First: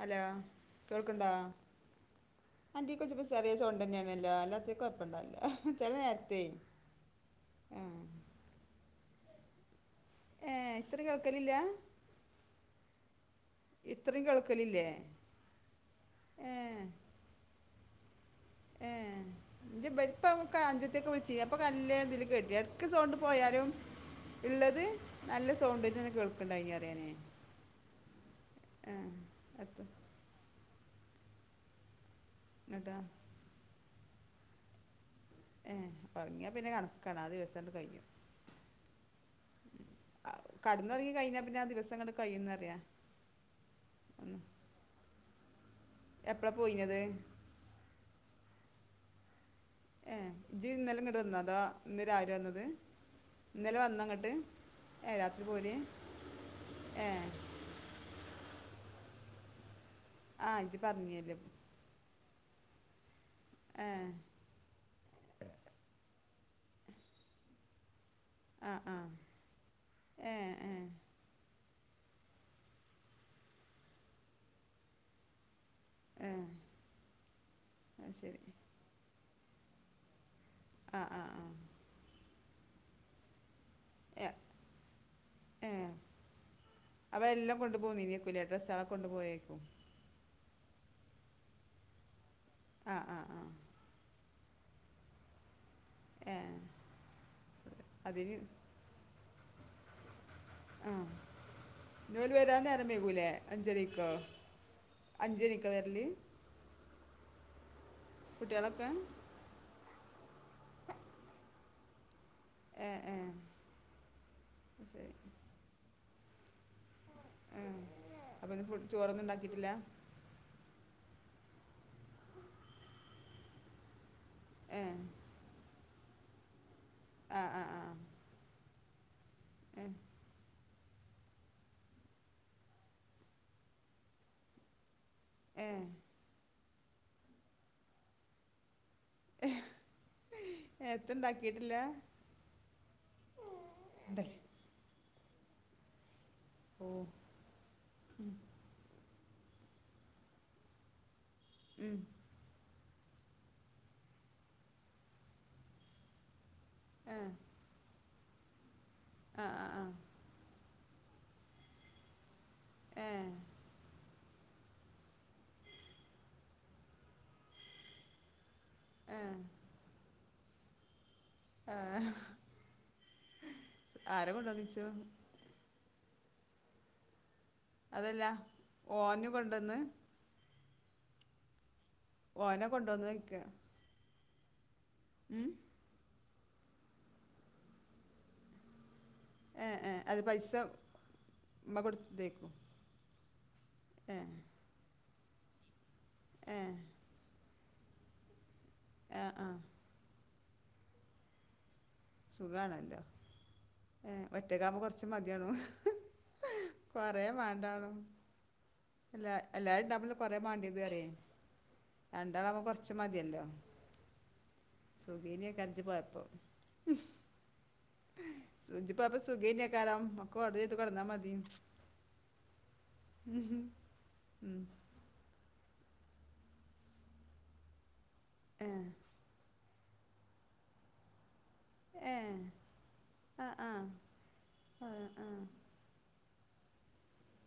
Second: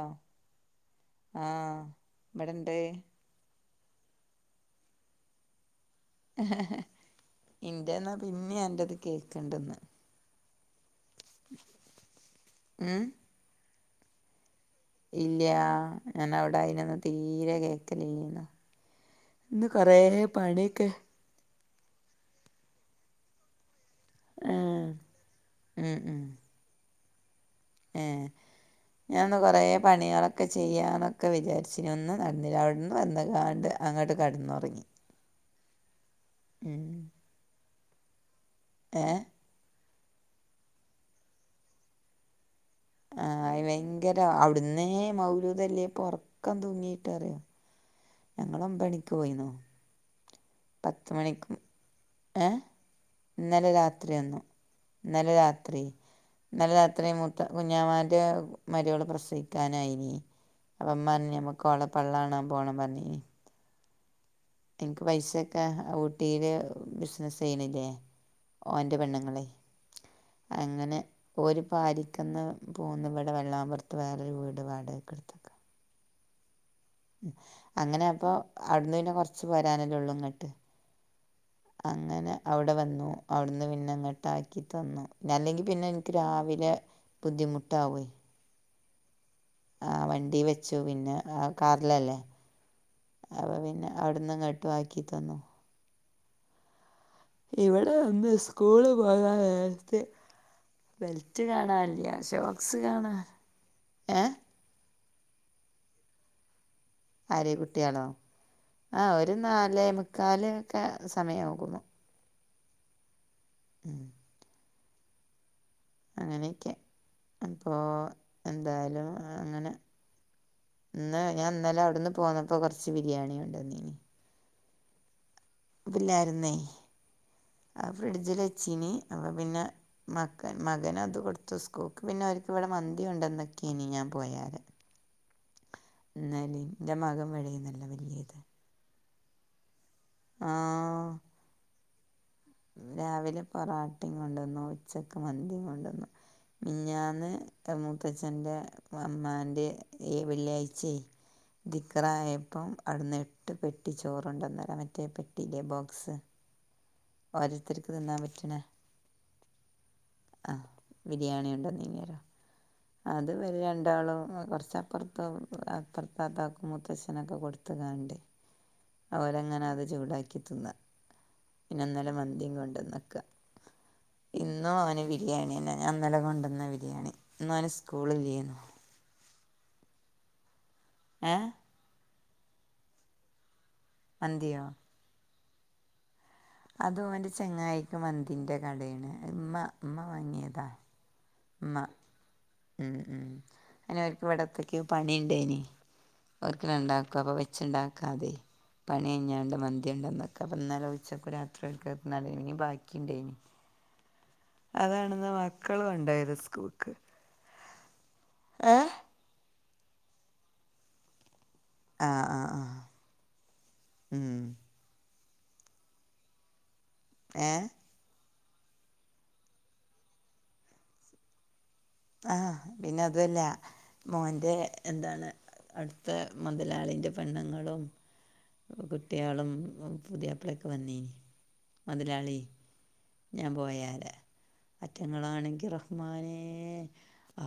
Hello കേൾക്ക്ണ്ടാ ആഹ് ഇവിടെണ്ട് അൻ്റീ കൊച്ച് ബിസ് ചെറിയ സൗണ്ടന്നേണെല്ലോ അല്ലാത്തെ കൊഴപ്പണ്ടാവില്ലാഹ് ചെല നേ ഇന്റെന്നാ പിന്നി അന്റെത് കേക്ക്ണ്ട്ന്ന്. ഏഹ് ഇത്രി കേൾക്കലില്ല ഉം ഇത്രി കേൾക്കലില്ലേ? ഇല്ല്യാ ഏ ഞാനവിടായിന്യന്നു തീരെ കേക്കലില്ലാ ഏ ഇന്ന് കൊറെ പണിയൊക്കെ ചിയാ പ്പൊ കല്ലെ തില് കേട്ടിനി എട്ക്ക് സോണ്ട് പോയാലും ഇള്ളത് ആഹ് നല്ല ഉം സൗണ്ട്ന്നെന്നെ ഉം കേൾക്കണ്ടായ്നിറ്യാ ഞാനെ ഏഹ് ഞാന്ന് കൊറേ പണികളൊക്കെ ചെയ്യാ ന്നൊക്കെ വിചാര് ഇച്ചിന് ഒന്നും നടന്നില്ല അവിടുന്ന് എന്നിട്ടാ വന്നങ്ങാണ്ട് അങ്ങട്ട് കടന്നുറങ്ങി ഏഹ് ഒറങ്ങിയാ പിന്നെ കണക്കാണ് ആഹ് ദിവസങ്ങണ്ട് കഴിയും തേ കടന്നുറങ്ങി കഴിഞ്ഞാപ്പിന്നെ ആ ദിവസങ്ങട്ട് കഴിയുംന്ന് പറയ്യാ ആഹ് ഭയങ്കര അവിടുന്നേ മൗലുതൊലിയപ്പോ എപ്പോഴാ ഒറക്കം പോയിനത് തൂങ്ങിട്ടാളേ ഞങ്ങളും പണിക്ക് പോയിന്നോ ഏഹ് ഇജജ് ഇന്നലെ ഇങ്ങട് വന്നോ അതോ ഇന്ന് രാവിലെ വന്നത് ഏഹ് ഇന്നലെ വന്നോ രാത്രി അങ്ങോട്ട് വന്നു ഏ ഇന്നലെ പോര് രാത്രി ഇന്നലെ ഏ രാത്രി മൂത്ത കുഞ്ഞാമാന്റെ മരുമോൾ പ്രസവിക്കാനായിന് ആ ഇജ്ജ് അപ്പ പറഞ്ഞല്ലേ ഉമ്മറഞ്ഞ് നമ്മുക്കോളെ പള്ളാണാൻ പോണം പറഞ്ഞി ഏഹ് എനിക്ക് പൈസെക്കെ ഊട്ടിയില് ബിസിനസ്സ് ചെയ്യണില്ലേ ആ ആ ഓന്റെ പെണ്ണുങ്ങള് ഏ ഏ അങ്ങനെ ഓര് പാരിക്കിന്ന് പോന്ന് ഇവിടെ വെള്ളാമ്പുറത്ത് വേറാരു വീട് വാടകക്കെടുത്ത്ക്കാ ഏ അങ്ങനെ അത് അപ്പൊ ശരി അവിട്ന്ന് പിന്നെ കൊറച്ച് പോരാനല്ലേ ഒള്ളു ഇങ്ങട്ട് ആ ഹ് ആഹ് ആഹ് അങ്ങനെ അവിടെ വന്നു അവിട്ന്ന് പിന്നെ ഏ ഇങ്ങട്ട് ആക്കി തന്നു അല്ലെങ്കിൽ ഏ പിന്നെ എനിക്ക് രാവിലെ ബുദ്ധിമുട്ടാവുവേ പുതിയ ഡ്രെസ്സള് കൊണ്ടു പോയേക്കും ആഹ് വണ്ടി വെച്ചു പിന്നെ ആ കാറിലല്ലേ ആ ആ ആ അപ്പൊ പിന്നെ അവിടുന്ന്ങ്ങോട്ട് ആക്കി തന്നു ഏഹ് ഇവിടെ എന്ത് സ്കൂളില് പോയാ നേരത്തെ ആ ബെൽറ്റ് കാണാനില്ലാ ഇന്നോല് വരാൻ ഷോക്സ് നേരം വൈകൂലേ കാണാനില്ല ഏഹ് അഞ്ച്ണിക്കാ വരല് ആര് കുട്ടിയാണോ കുട്ട്യൊളൊക്കെ ഒരു നാലേ മുക്കാൽ ഒക്കെ സമയമാകുമ്പോ ഏ ഏ ഉം [unintelligible] അങ്ങനെയൊക്കെ അപ്പോ അപ്പം ഇന്ന് ഫുഡ് എന്തായാലും ചോറൊന്നും ഉണ്ടാക്കിയിട്ടില്ല അങ്ങനെയൊക്കെ ഇന്ന് ഞാൻ ഇന്നലെ അവിടുന്ന് പോന്നപ്പോ കുറച്ച് ബിരിയാണി കൊണ്ടന്നീന് ഏഹ് ഇല്ലാരിന്നേ ആ ആത് ഫ്രിഡ്ജിൽ വച്ചീന് അപ്പ പിന്നെ ഏ മക്കള് മകന് അത് കൊടുത്തു സ്കൂൾക്ക് പിന്നെ അവർക്ക് ഇവിടെ മന്തി കൊണ്ടെന്നക്കേനി ഞാൻ പോയാരെ ഏഹ് ഇന്നാലെ എന്റെ മകൻ പറേന്നല്ലേ വല്ലിയത് ഹും ആ നേരത്തിണ്ടാക്കിട്ടില്ല രാവിലെ പൊറാട്ടേം കൊണ്ടന്നു ഉച്ചക്ക് മന്തിയും കൊണ്ടന്നു ഓ മിഞ്ഞാന്ന് ഇന്റെ മൂത്തച്ഛന്റെ ഈ വെള്ളിയാഴ്ചയായി ഉം. ദിക്കറായപ്പം അവ്ട്ന്ന് എട്ട് പെട്ടി ചോറോണ്ട് അന്നേരം മറ്റേ പെട്ടിയിലെ ബോക്സ് ഏ ഓരോത്തരിക്ക് തിന്നാൻ പറ്റിണ ആ ആ ആഹ ബിരിയാണി ഉണ്ടോന്നീനേരം ഏ അത് ഇവര് രണ്ടാളും കൊറച്ചപ്പറത്തു അപ്പറ വാപ്പാക്കും മുത്തശ്ച്നൊക്കെ കൊടുത്തതാണ്ടേ ഏ ഏ. അവരങ്ങനെ അത് ചൂടാക്കി തിന്ന പിന്നെ ഇന്നലെ മന്തീം കൊണ്ടന്നിക്കാ ആരെ ഇന്നും കൊണ്ടുവന്നിച്ചു ഓനെ ബിരിയാണിന്നെ ഞൻ ഇന്നലെ കൊണ്ടന്ന ബിരിയാണി ഇന്ന് ഓനെ അതല്ല ഓനു കൊണ്ടന്ന് ഏഹ് ഓനെ കൊണ്ടോന്നൊ ചോയിക്ക മന്തിയോ ഉം അത് ഓന്റെ ചങ്ങായിക്ക് മന്തിൻ്റെ കടേണ് ഏഹ്ഏഹ് അത് പൈസ ഉമ്മ കൊടുത്തത്തേക്കും ഉം ഉം അയിനവർക്ക് ഇവിടത്തക്കെ പണിണ്ടേയ്നി. ഏ അവർക്ക് രണ്ടാ ക്കും അപ്പം വെച്ചുണ്ടാക്കാതെ പണി ആ ആ കയിഞ്ഞാണ്ട് മന്തി കൊണ്ടെന്നക്കാ അപ്പന്നലെ ഉച്ചക്കും രാത്രിയൊക്കെ ന്നാണ്ട് പിന്നെ ഞ് സുഖാണല്ലോ ബാക്കിണ്ടായിനി. ഏ ഒറ്റക്കാകുമ്പോൾ കുറച്ച് അതാണ് ന്ന് മക്കള് കൊണ്ടയ് ത് സ്കൂക്. കൊറേ വാണ്ടാണും. എല്ലാ എല്ലാരുംണ്ടാവുമ്പളല്ലേ കൊറേ മാണ്ട്യത് പറിയെ ആ ആ ആ രണ്ടാളാവുമ്പോ കൊറച്ച് മതിയല്ലോ ഉം സുഖേന്യേക്കാരം ജ്ജ് പോയപ്പം ഏഹ്? സു ഇജ്ജ് പോയപ്പോ സുഗേയിനെക്കാരം ഒക്ക ഓർഡർ ചെയ്തു കൊടന്നാ മതി ആഹ് പിന്നതുവല്ല മോന്റെ ഉം എന്താണ് അടുത്ത മൊതലാളിൻ്റെ പെണ്ണുങ്ങളും ഏഹ് കു ട്ട്യാളും പുതിയാപ്പളൊക്കെ വന്നീനി ഏഹ് മുതലാള്യേ. ഞാൻ ആഹ് ആഹ് പോയാരെ ആഹ് ആഹ് അറ്റങ്ങളാണെങ്കി റ ഹ്മാനേ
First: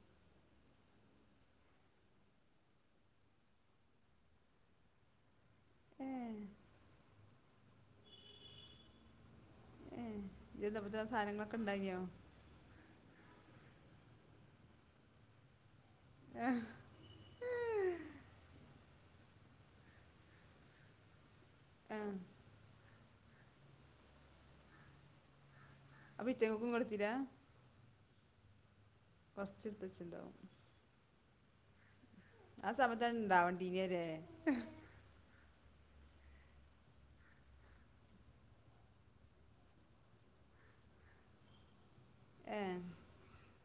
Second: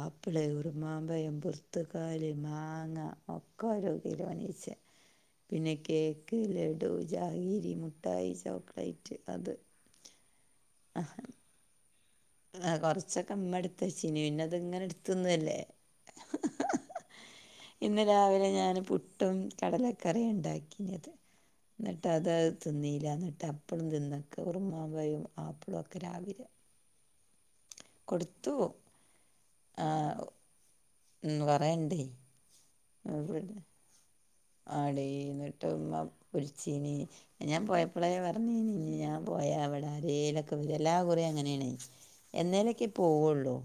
ആപ്പിള് ഉറുമാമ്പയം ബുർത്ക്കാല് മാങ്ങ ഒക്കെ ഓരോ കിലോനീച്ചെ [inaudible] പിന്നെ ഏഹ് കേക്ക്, ലഡു, ജാഗിരി മുഠായി, ചോക്ലേറ്റ്, അത് ഏഹ് ഇജ്ജ് ചെന്നപ്പത്തിന് ആ സാനങ്ങളൊക്കെ ഉണ്ടായിന്യോ? ആഹ് കൊറച്ചൊക്കെ ഇമ്മട്ത് വെച്ചീനി പിന്നെ ഇത്ങ്ങനെ ഇട്ത്ത്ന്നല്ലേ എഹ് ഇന്ന് രാവിലെ ഞാന് പുട്ടും കടലക്കറിയാ ഇണ്ടാക്കീന്യത് ഏഹ് ഇന്നട്ടത് അത് തിന്നീല ഇന്നട്ട് അപ്പളും തിന്നക്ക ഉറുമാമ്പയും ആപ്പിളും ഒക്കെ രാ അപ്പൊ ഇറ്റങ്ങക്കും കൊടുത്തില? കൊടുത്തു. കൊർച്ചിട്ത്തച്ചിണ്ടാവും. മ് കൊറെ ഇണ്ടേ ആ സമയത്താണ് ഇണ്ടാവണ്ടീന്യെലെ ആടീ ഇന്നട്ട് മ്മ ബുൾച്ചീനി ഞാൻ പോയപ്പളേ പറഞ്ഞീനി ഞാൻ പോയാ വടെ ആരേലൊക്കെ വരും എല്ലാ കുറിം അങ്ങനേണേ ഏഹ് എന്നേലൊക്കെ പോവൊള്ളൂ.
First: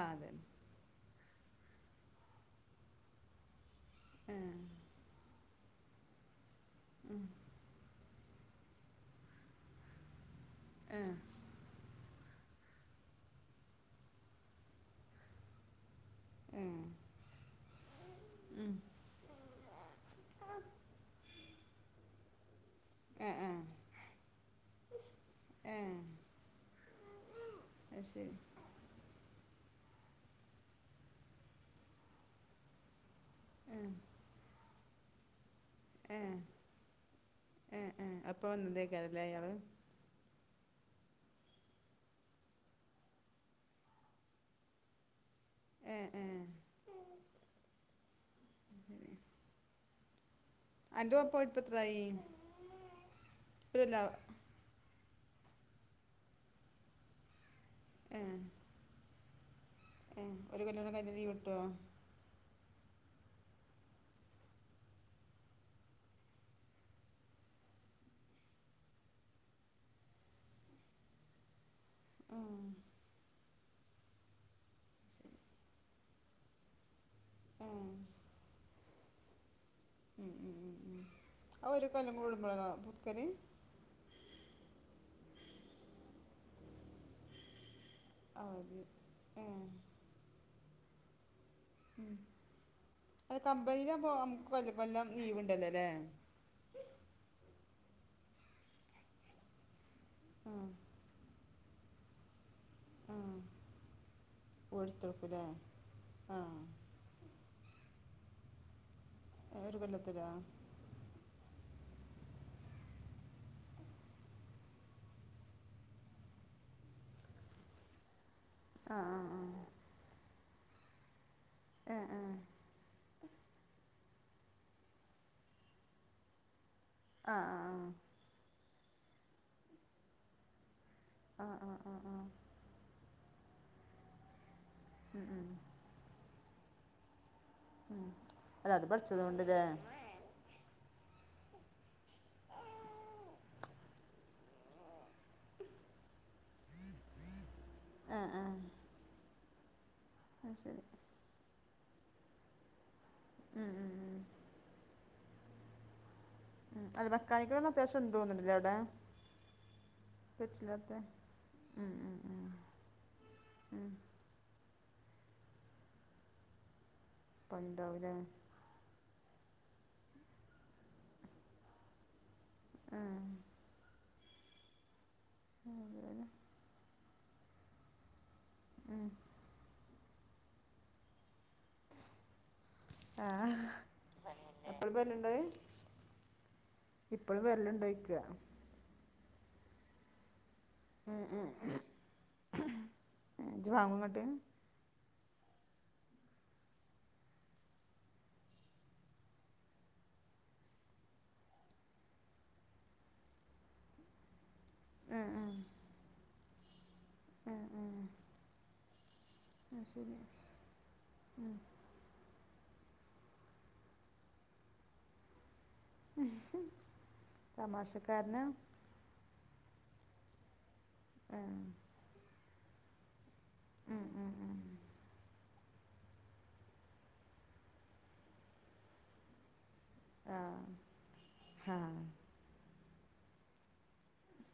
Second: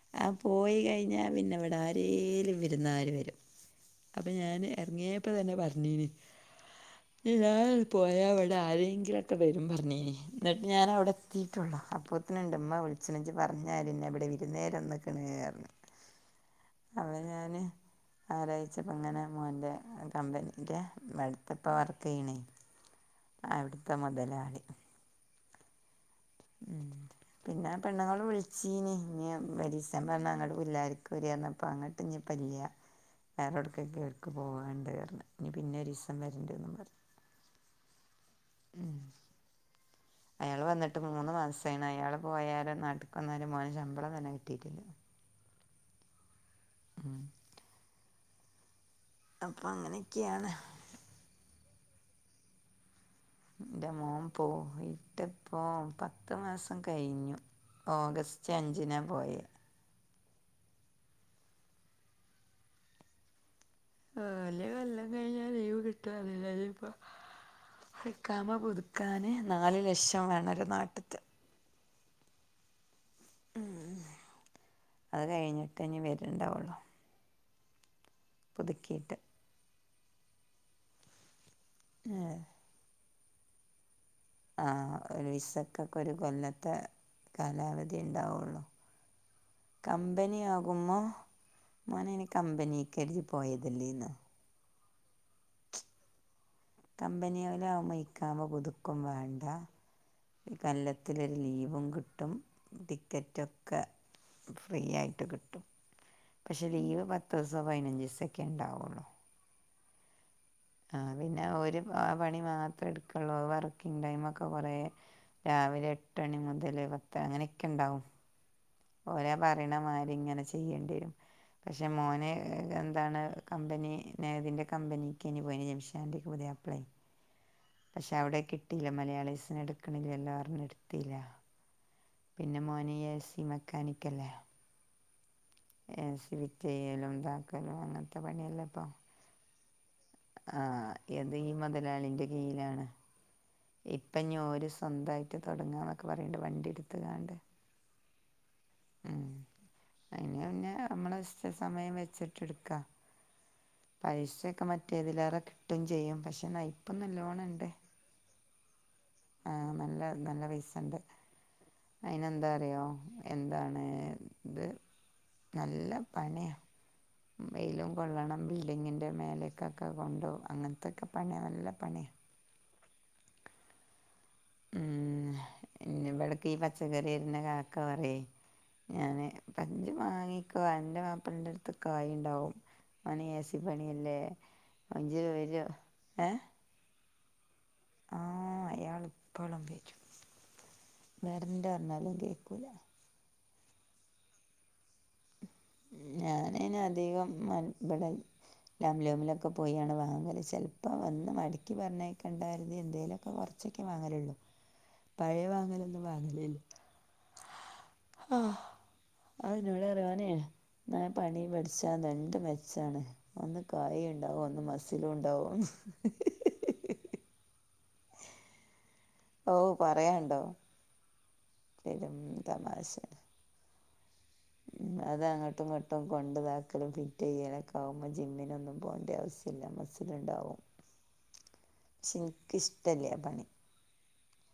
ആഹ് ആ അതന്നെ പോയി കഴിഞ്ഞാ പിന്നെ വെ ടാരേലും വിരുന്നാര് വരും അപ്പൊ ഏഹ് ഞാൻ എറങ്ങ്യേപ്പ തന്നെ പറഞ്ഞീനി ഉം ഇനി ഞാന് പോയാൽവിടെ ആരെങ്കിലൊക്കെ വരും പറഞീനി എന്നിട്ട് ഞനവിടെ ഏഹ് എത്തിട്ടുള്ളോ അപ്പോത്തിനുണ്ട്മ്മ വിളിച്ചണെ ജ്ജ് പറഞ്ഞോലന്നെ ഇവിടെ വിരുന്നേരന്നക്കിണുപറഞ്ഞു ഏഹ് അവ ഞാന് ആരാ ഉം മോൻ്റെ കമ്പനിന്റെ അടുത്തപ്പ വർക്ക് കീണേ ഏഹ് ഏഹ് അവിടുത്തെ മുതലാളി ഏഹ് ഉം പിന്നെആ അത് പെണ്ണുങ്ങൾ ശരി വിളിച്ച വിളിച്ചിനി ഇഞ് ഒരീസ പറഞ്ഞ അങ്ങടെ പുല്ലാരക്ക് വരപറഞ്ഞപ്പോ അങ്ങോട്ട് ഞ്പ്പല്യ ഏഹ് വേറെടക്കൊക്കെ അവർക്ക് പോകാനുണ്ടരഞു ഇനി പിന്നെരിക്ക ഏഹ് ഏഹ് ഏഹ് അപ്പൊ വന്നതേക്കാരല്ലേ അയാള് അയാള് വന്നിട്ട് മൂന്ന് മാസായിണ് അയാള് പോയാരെ നാട്ടിക്ക് വന്നാരെ മോൻ ശമ്പളം തന്നെ കിട്ടിയിട്ടില്ല ഏഹ് ഏഹ് ഉം ആഹ് അപ്പം അങ്ങനെയൊക്കെയാണ് അന്റെ മോൻ പോയിട്ട് പ്പോത്രായായി എന്റെ മോൻ പോയ്ട്ട് പ്പോ പത്ത് മാസം കഴിഞ്ഞു ഓഗസ്റ്റ് അഞ്ചിനാ പോയേ ആഹ് ഒരു കൊല്ലൊക്കെ കഴിഞ്ഞാലീവ് ട്ടോ ആഹ് ഒര് കൊല്ലം കഴിഞ്ഞാ ലീവ് കിട്ടോ ന്നറിയില്ല ഇപ്പോ ഇക്കാമ പുതുക്കാന് നാലു ലക്ഷം വേണോലോ നാട്ട്ത്തെ ഉം ഉം അത് കഴിഞ്ഞിട്ടേ ഞ്ഞി വരുണ് ണ്ടാവൊള്ളൂ ആഹ് പുതുക്കിയിട്ട് ആഹ് ഒരു കൊല്ലം കൂടുമ്പോളാണോ പുത്ക്കല് ആഹ് ഒരു വിസക്കൊക്കെ ഒരു കൊല്ല ത്തെ. കാലാവധിണ്ടാവുള്ളൂ അവധി ഏഹ് കമ്പനിയാകുമ്പോ മോനയ്ന് കമ്പനീക്കരുതി പോയതല്ലേന്നിയോ കൊല്ല കൊല്ലം ലീവ്ണ്ടല്ലോ ല്ലേ കമ്പനികലിലാവുമ്പോ ഇക്കാമ പുതുക്കും വേണ്ട ആഹ് കൊല്ല ത്തിൽ. ലീവും കിട്ടും ആഹ് ടിക്കറ്റൊക്കെ ഫ്രീ ആയിട്ട് ഓടിത്തൊടുക്കൂല്ലേ കിട്ടും പക്ഷെ ആഹ് ലീവ് പത്ത് പത്തീസോ പതിനഞ്ചുദിവസേണ്ടാവൊള്ളൂ ഒരു കൊല്ലത്തിലോ ആഹ് പിന്നെ ഒരു പണി മാത്രേ എടുക്കൊള്ളൂ വർക്കിങ് ടൈമൊക്കെ കുറേ രാവിലെ എട്ട് മണി മുതൽ പത്ത് അങ്ങനെയൊക്കെണ്ടാവും ആഹ് ഓരാ ആഹ് ആഹ് പറയണമാരി ഇങ്ങനെ ചെയ്യേണ്ടേരും പക്ഷെ ഏഹ് മോന് ഏഹ് എന്താണ് കമ്പനി നേവിന്റ കമ്പനിക്കെനി പോയിനിയത് ജംഷന്റെ പുതിയാപ്പിള ആഹ് ആഹ് ആഹ് പക്ഷേ അവിടെ കിട്ടിയില്ല മലയാളീസനെ എടുക്കണില്ല ല്ലോ പറഞ്ഞ് അവ്ടെ ഇടുത്തില ആഹ് ആഹ് ആഹ് ആഹ് ആഹ് പിന്നെ മോന് എ സി മെക്കാനിക്കല്ലേ ഉം ഉം ഏസി ഫിറ്റെയ്യലും താക്കലും അങ്ങനത്തെ പണില്ലേ പ്പൊ പട്ച്ചതോണ്ട് ല്ലേ ആഹ് ഇത് ത് ഈ മൊതലാളിന്റെ കീയിലാണ് ഇപ്പ ഞോര് സ്വന്തമായിട്ട് തുടങ്ങാന്നൊക്കെ പറയണ്ട് വണ്ടിട്ത്ത്കാണ്ട് ആഹ് ആഹ് ഉം അഹ് ശരി ഒര് നിഷ്ചിത സമയം വെച്ചിട്ട്ട്ക്കാ ഉം ഉം ഉം പൈസൊക്കെ മറ്റേതിലേറെ കിട്ടും ചെയ്യും പക്ഷെ നൈപ്പും നല്ലോണംണ്ട്. [unintelligible] അവ്ടെ ആഹ് നല്ല നല്ല പൈസണ്ട് ഉം ഉം അയിന് ഉം ന്താ അറിയോ എന്താണ് ഉം ഇത് നല്ല പണിയ വെയിലും ഇപ്പണ്ടാവൂലേ കൊള്ളണം ബിൽഡിങ്ങിൻ്റെ മേലക്കൊക്കെ കൊണ്ടോവും അങ്ങനത്തൊക്കെ പണിയാണ് നല്ല പണിയാണ് ആഹ് അതുപോലെ ഇന്ന്വ്ട്ക്ക്ഈ പച്ചക്കറിവെര്ണകാ [unintelligible] പറയോയ് ഉം ഇജ് മാങ്ങിക്കൊ അന്റെ മാപ്ലന്റെ കായിണ്ടാവും ഓന് എ ആഹ് സി പണിയല്ലേ എപ്പളും [unintelligible] ഏഹ് ഇപളും വെര്ല്ണ്ടോയ്ക ആഹ് അയാള് ഇപ്പളും വെരും ഉം വെര്ണ്ടർഞാലും കേക്കൂല ഏ ജ് വാങ്ങുംണട്ട് ഞാനൈന് അധികം മൻ വടെ ലാമാ ലൂമിലൊക്കെ പോയിയാണ് വാങ്ങല് ചെൽപ്പം വന്ന് മടക്കി പറഞ്ഞേക്കണ്ടാകെര്തി എന്തേലൊക്കെ കൊർച് ച്ചൊക്കെ വാങ്ങല്ള്ളൂ പയേ വാങ്ങലൊന്നും വാങ്ങല് ല്ല ഉം ഉം ഉം ആഹ് അത് ഇന്നൊടറിം ഓനെ ഇങ്ങനെ പണി ഉം പട്ചാ ച്ചാ രണ്ട് മെച്ചാണ് ഒന്ന് കായിണ്ടാവും ഒന്ന് മസിലുണ്ടാവുംന്ന് തമാശകാരനാ ഓ പറയാണ്ടോ ആഹ് പെരും തമാശ ഉം ഉം ഉം മ്മ് അത് അങ്ങട്ടും ഇങ്ങട്ടും കൊണ്ട്താക്കലും ഫിറ്റെയ്യലൊക്കാവുമ്പം ജിമ്മിനൊന്നും പോണ്ട്യാവുസ് ല്ല മസ്സില്ണ്ടാവും ആഹ് ഹാ പക്ഷെ ഇൻക്കിഷ്ടല്ലാ പണി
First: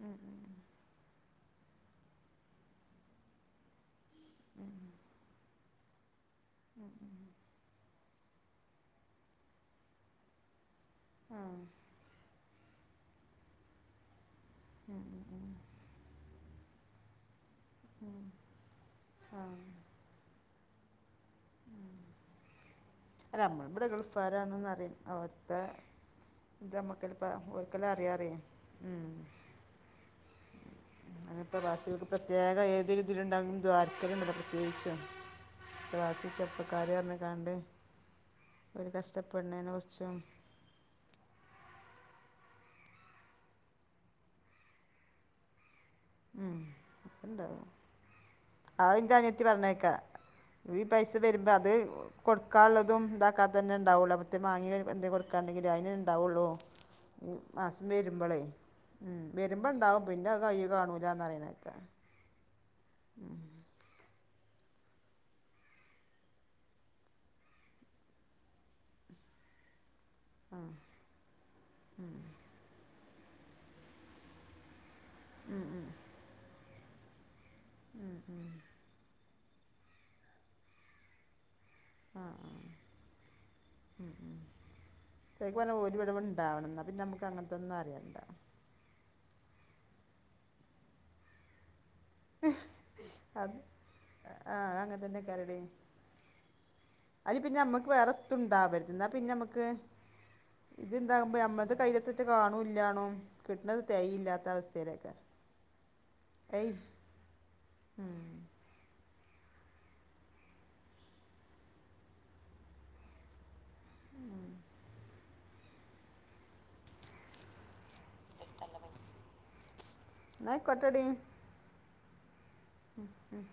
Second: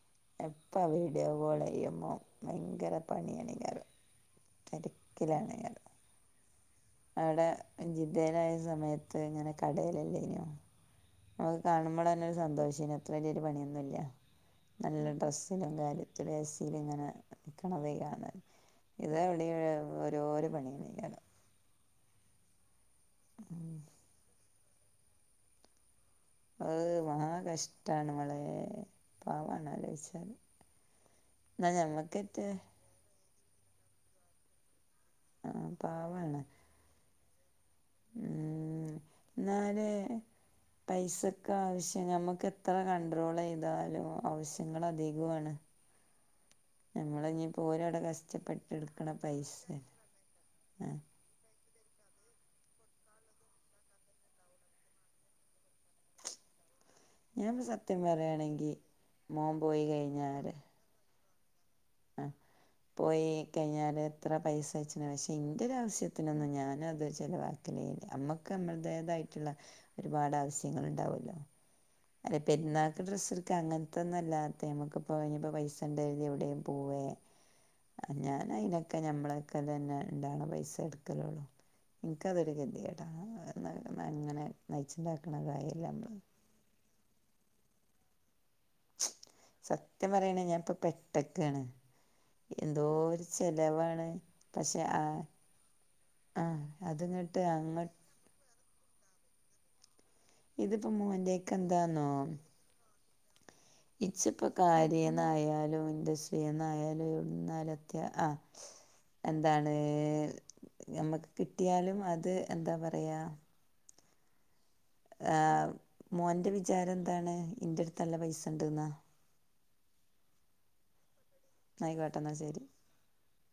മ്മ് മ്മ് എപ്പ വീഡിയോകോളെയ്യുമ്പം ഭയങ്കര പണിയാണേയ്കാരം ഉം തെരക്ക്ലാണേയ്കാരം [inaudible] ആടെ ജിദ്ദേലായ സമയത്ത് ഇങ്ങനെ കടേലെല്ലേനോ അമക്ക് ആഹ് കാണുമ്പളെന്നെ ഒരു സന്തോഷേനി അത്ര വെല്ല്യൊര് പണിയൊന്നുല്ല ഉം നല്ല ഉം ഉം ഡ്രസ്സിലും കാര്യതിലും എ സി ല് ഇങ്ങനെ ഉം ആഹ് [unintelligible] അല്ല അമ്മള് ഇബടെ ഗൾഫാരാണ്ന്നറിം അവട്ത്തെ അത് മഹാ ഇതമ്മക്കല്ലെപ്പം ഓര്കല്ലെ അറിയാറിം മ്മ് പാവ ആണാലോയ്ചാല് അതെനെ പ്രവാസികൾക്ക് പ്രത്യേക ഏതൊര്തിലുണ്ടെകിലും ദ്വാര്കല്ണ്ടല്ലോ പ്രത്യേകിച്ചും ആ പ്രവാസി ചെർപ്പക്കാര് പർഞ്കാണ്ട് മ്മ് ന്നാല് പൈസക്കാവശ്യം ഞമക്കെത്ര കണ്ട്രോളെയ്താലും ആവശ്യങ്ങളധികുവാണ് [inaudible] ഒക്കെ ഞമ്മള്ഞ്പ്പോ ഉണ്ടാവും ഓരവടെ കഷ്ടപ്പെട്ട് ആ ഇട്ക്ക്ണ എൻ്റെ പൈസെ ആ വെരുമ്പം അത്‌ കൊടുക്കാള്ളതും ഇതാക്കാതെന്നെ ഉണ്ടാവുള്ളൂ അപതേം മാങ്ങിയെന്തേ കൊട്കാണ്ടങ്കില് അയിനെന്നെണ്ടാവോള്ളൂ ഈ ഞാനിപ്പോ മാസം സത്യം വെരുമ്പളേ പറയാണെങ്കി മോൻ വെരുമ്പ പോയി ണ്ടാവും പിന്നെ അത് കയ്യ് കാണൂല് ഇല്ലാന്നറിണേക്കാ ആഹ് പോയി കഴിഞ്ഞാല് എത്ര പൈസ അയച്ച്ണ് പക്ഷെ ഇൻ്റൊരാവശ്യത്തിനൊന്നും ഞാനത് ചെലവാക്കലേല്ല അമ്മക്ക് അമ്മൾടേതായിട്ട് ആയിട്ട്ള്ള ഒരുപാട് ആവശ്യങ്ങൾ ഇണ്ടാവല്ലോ മ്മ് എല്ല പെരുന്നാക്ക് ഡ്രസ്ട്ക്ക അങ്ങൻത്തൊന്നു അല്ലാത്തെ അമുക്ക്പ്പോഴിഞ്ഞപ്പൊ പ്പൈസണ്ടെര്തി എവിടേം പോവേ ഞാൻ അയിനൊക്കെ ഞമ്മളയ്ക്കെലെന്നെ ഇണ്ടവ്ണ പൈസെ ഇട്ക്കലൊള്ളൂ ആ ഇൻക്കതൊരു കെതിയേടാ അന്നാന്ന്ങ്ങനെ നയിച്ച്ണ്ടാക്ക്ണ കായിയെല്ലേ അമ്മള് ണ്ടാവണം ന്നാ പിന്നെ അമക്കങ്ങൻത്തെന്നു അറിയണ്ട സത്യം പറിയാണെ ഞാൻപ്പൊ പെട്ടക്കാണ് എന്തോര് അത് ചെലവാണ് ആ പക്ഷേ അങ്ങനെ തന്നെ ആഹ് കരടി ആ അത്ങ്ങട്ട് അങ്ങട് ത്തുണ്ടാവര്ത് ന്നാ പിന്നമ്മക്ക് ഇതിപ്പോ ഇത്ണ്ടാവുമ്പ മോന്റെക്കെ നമ്മൾത് എന്താന്നോ കയിലെറ്റം കാണൂല് ഇല്ലാണും ഏയ് ഉം ! ! ! ! ! ! ! ! ! ! എന്താണ് ഞമ്മക്ക് കിട്ടിയാലും അത് എന്താ പറയാ ഉം ആഹ് മോന്റ വിചാരം എന്താണ് ഇന്റടുത്ത് നല്ല പൈസണ്ട്ന്നോ ന്നായിക്കോട്ടടി ആയിക്കോട്ടന്നാ ശരി ഉം